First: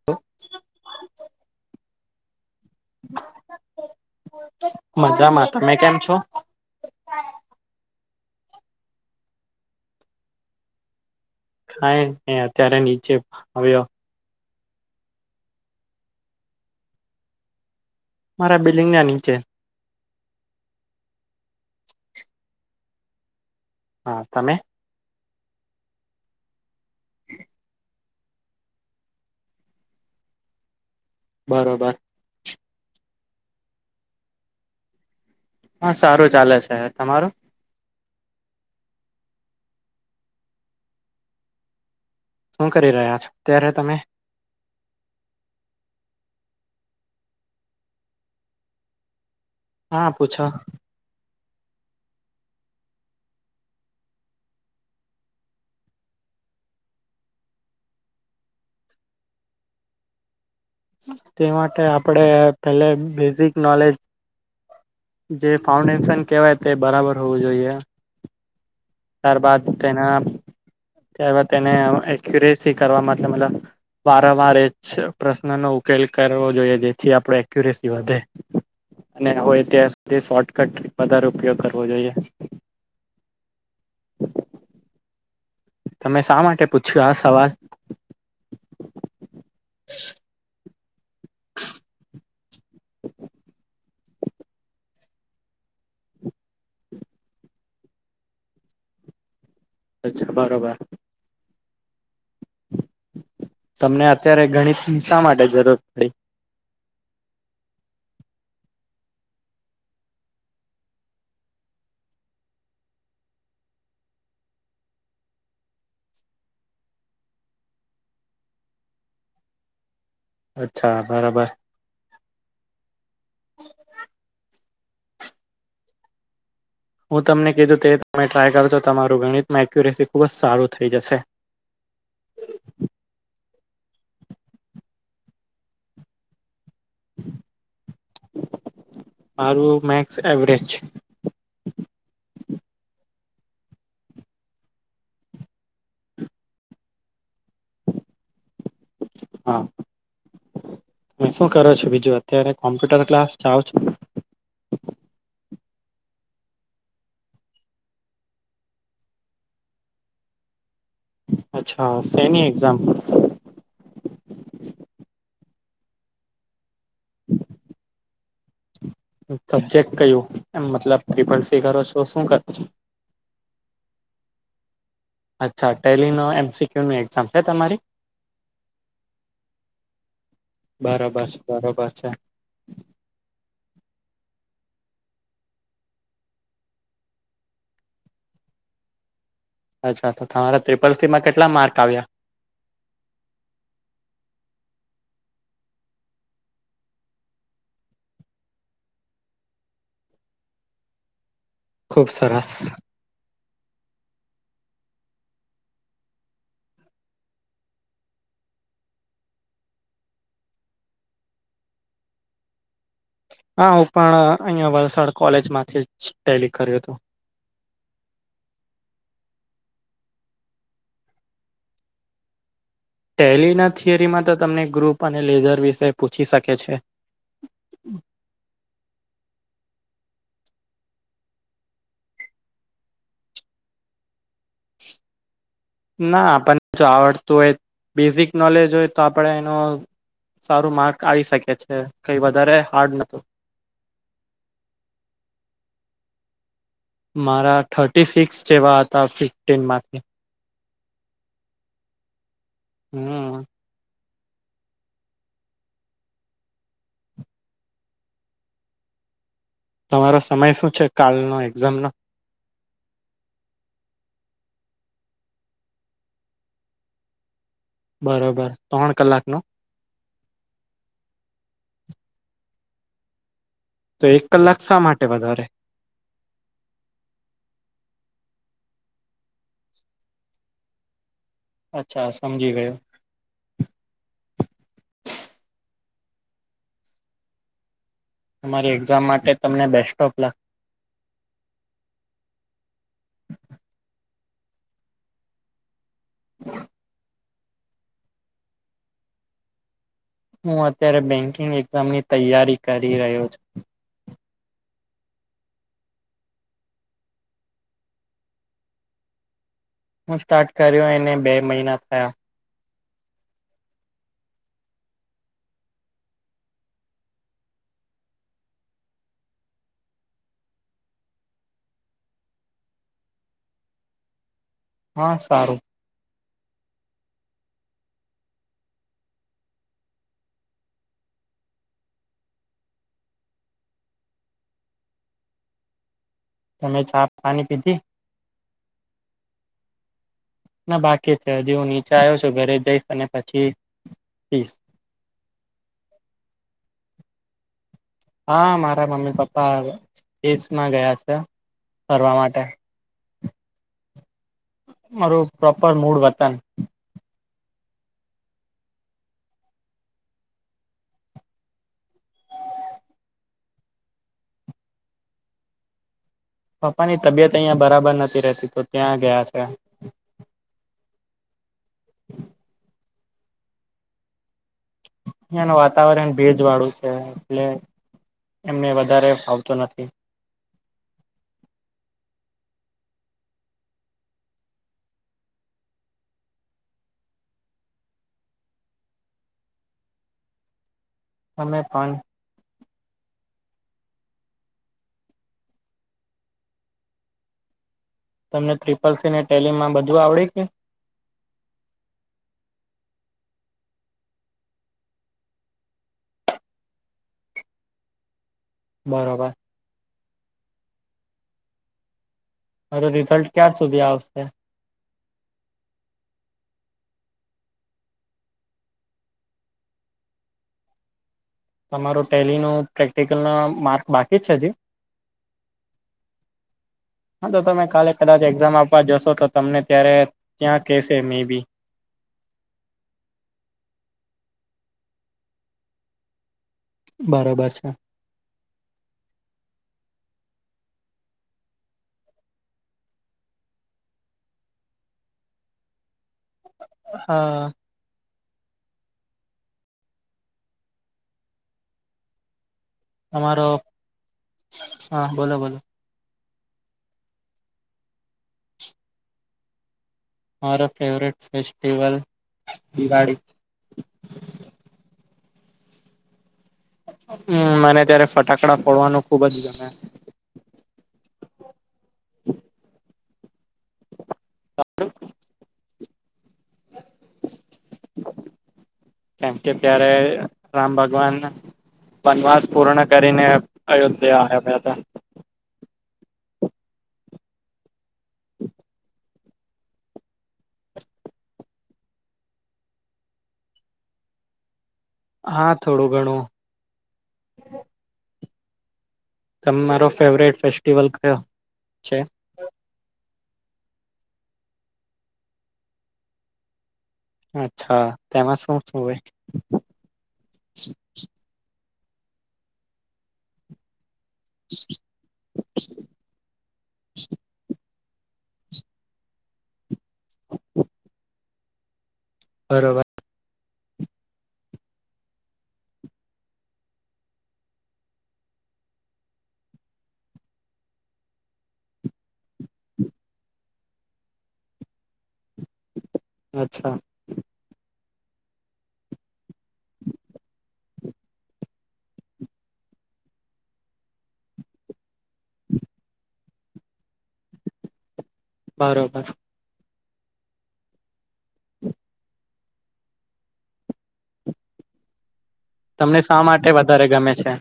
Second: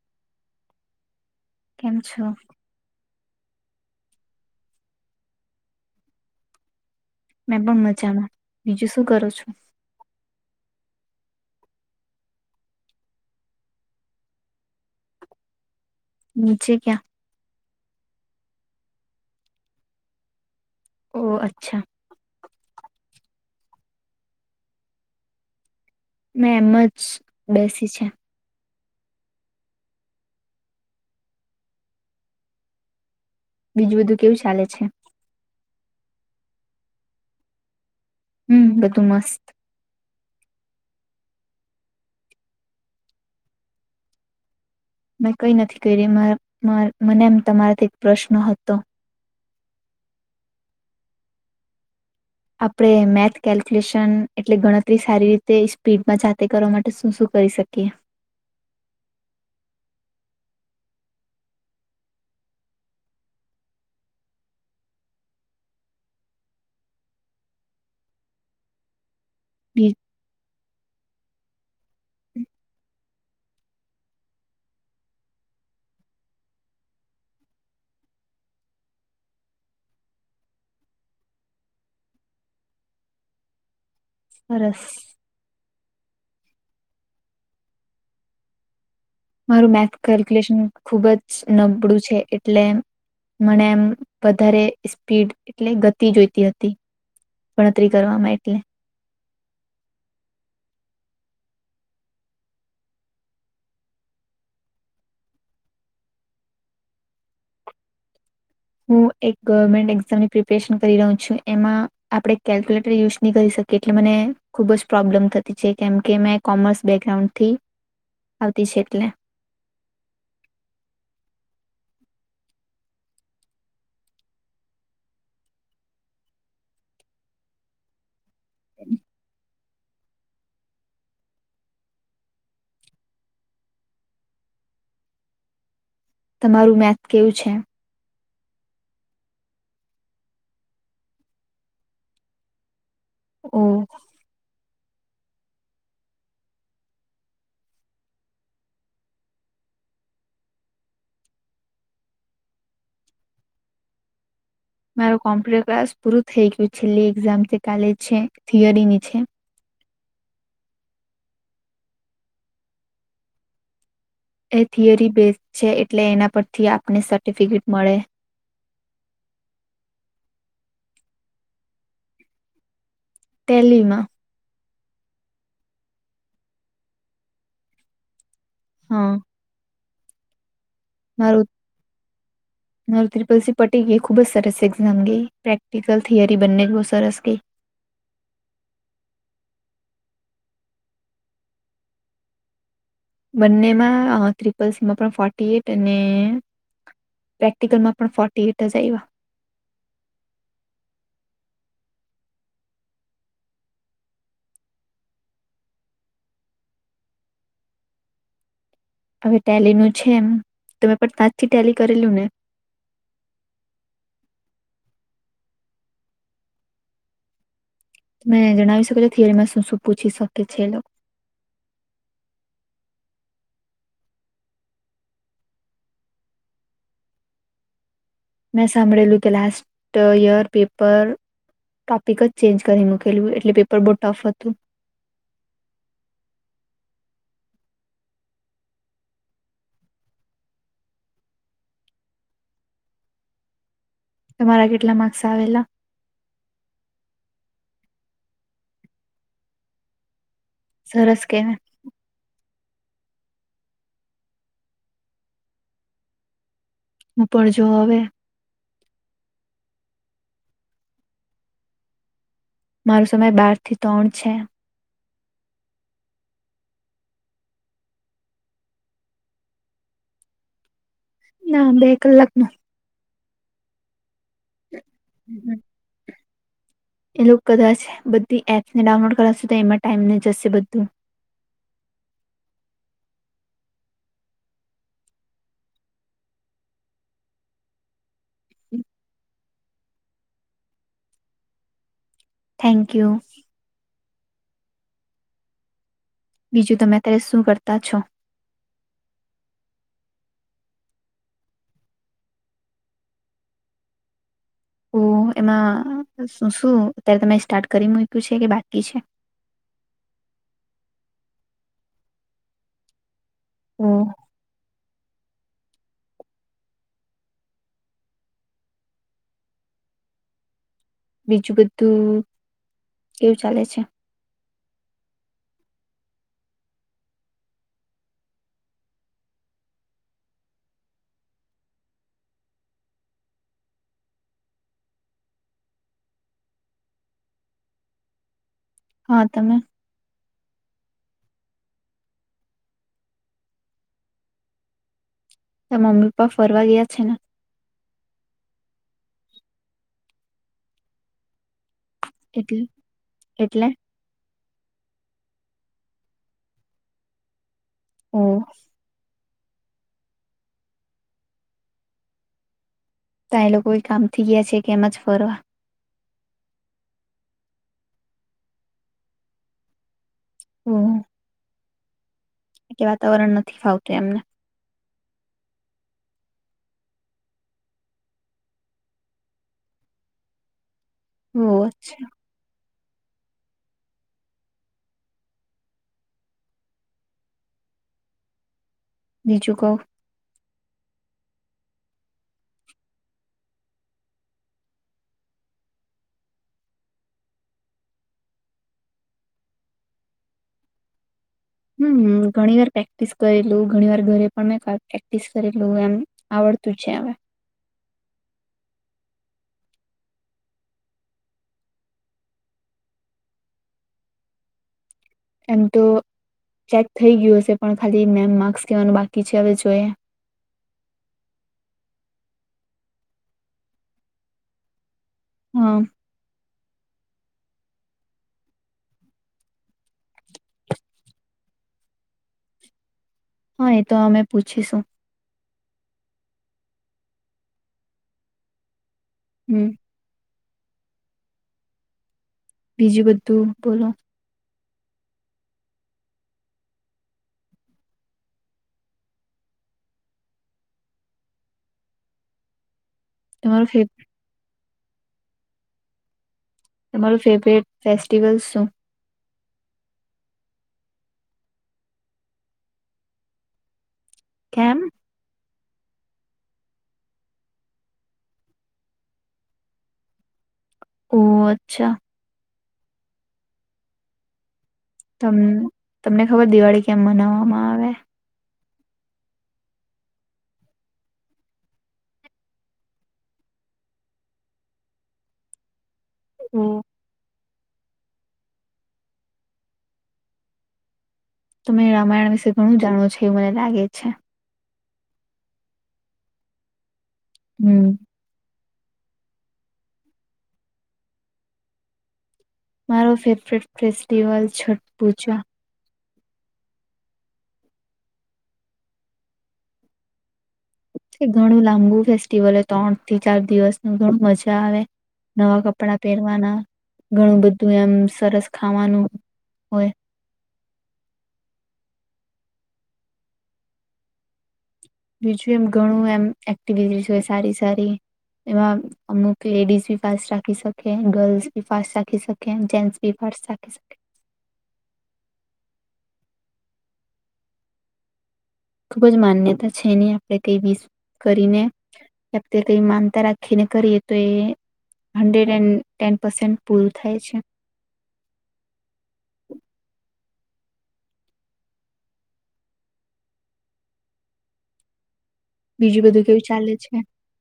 હ [inaudible] કેમ છો? મજામાં તમે કેમ છો? મેં પણ મજામાં બીજું શું કરું છુ કાય અત્યારે નીચે આવ્યો નીચે ક્યાં મારા બિલ્ડીંગના નીચે ઓ અચ્છા હા તમે. મેં એમ જ બેસી છે. બરોબર. બીજું બધું કેવું ચાલે છે. હા સારું ચાલે છે તમારું. હમ બધું મસ્ત. હું કરી રહ્યા છો અત્યારે તમે. મેં કઈ નથી કરી મને મ મને તમારાથી એક પ્રશ્ન હતો. હા પૂછો. આપણે મેથ કેલ્ક્યુલેશન એટલે ગણતરી સારી રીતે સ્પીડમાં જાતે કરવા માટે શું શું કરી શકીએ. તે માટે આપડે પેલે બેઝિક નોલેજ જે ફાઉન્ડેશન કહેવાય તે બરાબર હોવું જોઈએ. ત્યારબાદ બી તેના તેને એક્યુરેસી કરવા મતલબ વારંવારે પ્રશ્નનો નો ઉકેલ કરવો જોઈએ જેથી આપણે એક્યુરેસી વધે. અને હોય ત્યાં સુધી શોર્ટકટ વધારે ઉપયોગ કરવો જોઈએ. સરસ. તમે શા માટે પૂછ્યું આ સવાલ મારું મેથ કેલ્ક્યુલેશન ખુબ જ નબળું છે એટલે મને એમ વધારે સ્પીડ એટલે ગતિ જોઈતી હતી. ગણતરી કરવામાં એટલે અચ્છા બરોબાર તમને અત્યારે ગણિતની શા માટે જરૂર પડી. હું એક ગવર્મેન્ટ એક્ઝામની પ્રિપેરેશન કરી રહું છું એમાં આપણેે કેલ્ક્યુલેટર યુઝ નહી કરી શકીએ. એટલે મને ખુબ જ પ્રોબ્લેમ થતી છે કેમ કે મેં કોમર્સ બેકગ્રાઉન્ડથી આવતી છે એટલે અચ્છા બરાબર. [inaudible] હું તમને કીધું તે તમે ટ્રાય કરો તો તમારું ગણિતમાં એક્યુરેસી ખુબ સારુ થઈ જશે. તમારું મેથ કેવું છે. મારું મેક્સ એવરેજ. ઓ હા શું કરો છો બીજું અત્યારે કોમ્પ્યુટર ક્લાસ જાવ છો. મારુ કોમ્પ્યુટર ક્લાસ પૂરું થઈ ગયું છે, એક્ઝામ કાલે છે થિયરી ની છે. અચ્છા સેની એક્ઝામ એ થિયરી બેઝ છે એટલે એના પરથી આપને સર્ટિફિકેટ મળે. સબ્જેક્ટ કયું એમ મતલબ ડિફેન્સી કરો છો શું કરો છો? ટેલીમાં. અચ્છા ટેલીનો એમસીક્યુની એક્ઝામ છે તમારી. હા. બરોબર મારું છે બરોબર છે. ત્રિપલ સી પટી ગઈ ખુબ જ સરસ એક્ઝામ ગઈ પ્રેક્ટિકલ થિયરી બંને જ બહુ સરસ ગઈ. અચ્છા તો તમારા ત્રિપલ સી માં કેટલા માર્ક આવ્યા. બંનેમાં ત્રિપલ સીમાં પણ ફોર્ટી એટ અને પ્રેક્ટિકલમાં પણ ફોર્ટી એટ જ આયવા. ખૂબ સરસ. હવે ટેલી નું છે એમ તમેં પણ તાજ થી ટેલી કરેલું ને હા હું પણ અહિયાં વલસાડ કોલેજ માંથી જ ટેલી કર્યું હતું તમે જણાવી શકો છો થિયરી માં શું શું પૂછી શકે છે એ લોકો ટેલીના થિયરીમાં તો તમને ગ્રુપ અને લેઝર વિશે પૂછી શકે છે. મેં સાંભળેલું કે લાસ્ટ યર પેપર ટોપિક જ ચેન્જ કરી મૂકેલું એટલે પેપર બો ટફ હતું ના પણ જો આવડતું હોય બેઝિક નોલેજ હોય તો આપણે એનો સારું માર્ક આવી શકે છે કઈ વધારે હાર્ડ ન તમારા કેટલા માર્ક્સ આવેલા મારા થર્ટી સિક્સ જેવા હતા ફિફ્ટીનમાંથી સરસ કેવાય હમ્મ. ઉપર જો હવે તમારો સમય શું છે કાલનો એક્ઝામ નો મારો સમય બાર થી ત્રણ છે. બરોબર ત્રણ કલાક નો ના બે કલાક નો તો એક કલાક શા માટે વધારે હમ. એ લોકો કદાચ બધી એપ્સ ને ડાઉનલોડ કરાવશે તો એમાં ટાઈમ ને એ જશે બધું અચ્છા સમજી ગયો તમારી એક્ઝામ માટે તમને best of luck thank you બીજું તમે અત્યારે શું કરતા છો હું અત્યારે બેકિંગ એક્ઝામની તૈયારી કરી રહ્યો છું ઓ એમાં શું શું અત્યારે તમે સ્ટાર્ટ કરી મૂક્યું છે કે બાકી છે હું સ્ટાર્ટ કર્યો એને બે મહિના થયા હમ બીજું બધું કેવું ચાલે છે હા સારું તમે ચા પાણી પીધી હા તમે ના બાકી છે હજી હું નીચે આયો છું ઘરે જઈશ અને પછી પીશ ત મમ્મી પપ્પા ફરવા ગ્યા છે ને હા મારા મમ્મી પપ્પા [unintelligible] દેશ માં ગયા છે ફરવા માટે એટલે એટલે મારું પપ્પા નું મૂડ વતન હમ તા એ લોકો કામ થી ગ્યા છે કે એમ જ ફરવા પપ્પાની તબિયત અહિયાં બરાબર નથી રહેતી તો ત્યાં ગયા છે હમ કે વાતાવરણ નથી ફાવતું એમને એનું વાતાવરણ ભેજ વાળું છે એટલે એમને વધારે ફાવતું નથી હો અચ્છા બીજું કો [unintelligible] તમને ત્રિપલ સી ને ટેલીમાં બધું આવડી ગ્યુ હમ હમ ઘણી વાર પ્રેક્ટિસ કરેલું ઘણી વાર ઘરે પણ મેં પ્રેક્ટિસ કરેલું એમ આવડતું છે હવે બરોબર અરે રિઝલ્ટ ક્યાર સુધી આવશે એમ તો ચેક થઈ ગ્યુ હશે પણ ખાલી મેઈન માર્ક્સ કહેવાનું બાકી છે હવે જોઈએ તમારું ટેલીનું પ્રેક્ટિકલ નું માર્ક બાકી જ છે હજી હા હા તો તમે કાલે કદાચ એક્ઝામ આપવા જશો તો તમને ત્યારે ત્યાં કહેશે મે બી હા એતો અમે પૂછીશું બરાબર છે હમ બીજું બધું બોલો હા તમારો તમારું ફેવ હા બોલો બોલો તમારું ફેવરેટ ફેસ્ટિવલ શું મારો ફેવરેટ ફેસ્ટિવલ દિવાળી કેમ હમ મને ત્યારે ફટાકડા ફોડવાનું ખુબ જ ગમે ઓહ અચ્છા ત [unintelligible] તમને ખબર દિવાળી કેમ મનાવવામાં આવે કેમ કે ત્યારે રામ ભગવાન વનવાસ પૂર્ણ કરીને અયોધ્યા આવ્યા હતા હમ્મ હ તમે રામાયણ વિશે ઘણું જાણો છો એવું મને લાગે છે હા થોડો ઘણો હમ્મ તેમાંરો ફેવરેટ ફેસ્ટિવલ કયો છે મારો ફેવરેટ ફેસ્ટિવલ છે પૂજા અચ્છા તેમાં શું શું હોય તે ઘણું લાંબુ ફેસ્ટિવલ ત્રણ થી ચાર દિવસ ન ઘણું મજા આવે નવા કપડાં પહેરવાના ઘણું બધું એમ સરસ ખાવાનું હોય [inaudible] બરોબર બીજું એમ ઘણું એમ એક્ટિવી હો સારી સારી એમાં અમુક લેડીઝ બી ફાસ્ટ રાખી શકે ગર્લ્સ ભી ફાસ્ટ રાખી શકે ઓ જેન્ટસ બી [unintelligible] રાખી શકે અચ્છા ખુબજ માન્યતા છે એની આપણે કઈ વિસ કરીને આપ તે કઈ માનતા રાખીને કરી તો એ હંડ્રેડ એન્ડ ટેન પસે પૂરું થાય છે બરોબર તમને બીજું શા બધું કેવું માટે ચાલે વધારે ગમે છે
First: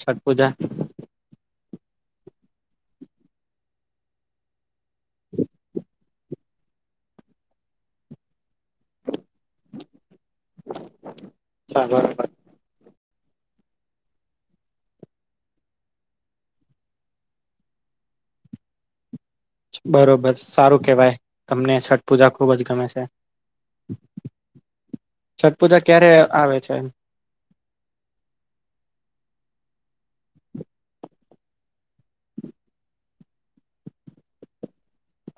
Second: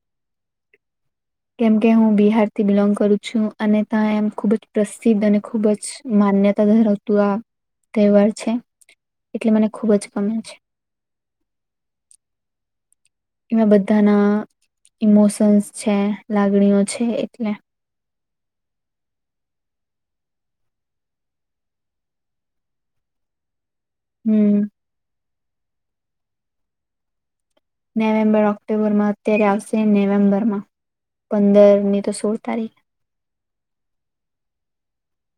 છઠ પૂજા કેમ કે હું બિહારથી બિલોંગ કરું છું અને ત્યાં એમ જ અને ખુબ જ પ્રસિદ્ધ ખૂબ જ માન્યતા ધરાવતું આ તહેવાર છે એટલે મને ખુબ જ ગમે છે [unintelligible] એમાં બધાના ઈમોશન્સ છે લાગણીઓ છે એટલે બરોબર સારું કેવાય તમને છઠ પૂજા ખુબ જ ગમે છે હમ્મ છઠ પૂજા ક્યારે આવે છે નવેમ્બર ઓક્ટોબરમાં અત્યારે આવશે નવેમ્બરમાં પંદર ની તો સોળ તારીખ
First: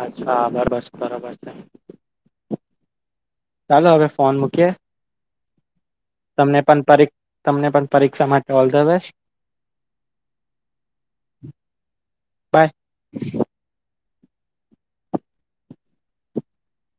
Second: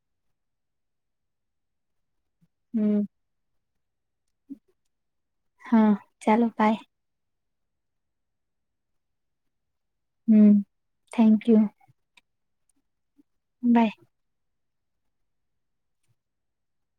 અચ્છા બરાબર બરાબર છે હમ્મ ચાલો હવે ફોન મૂકીએ હા ચાલો તમને પણ બાય પરિ તમને પણ પરીક્ષા માટે all the best hmm thank you bye by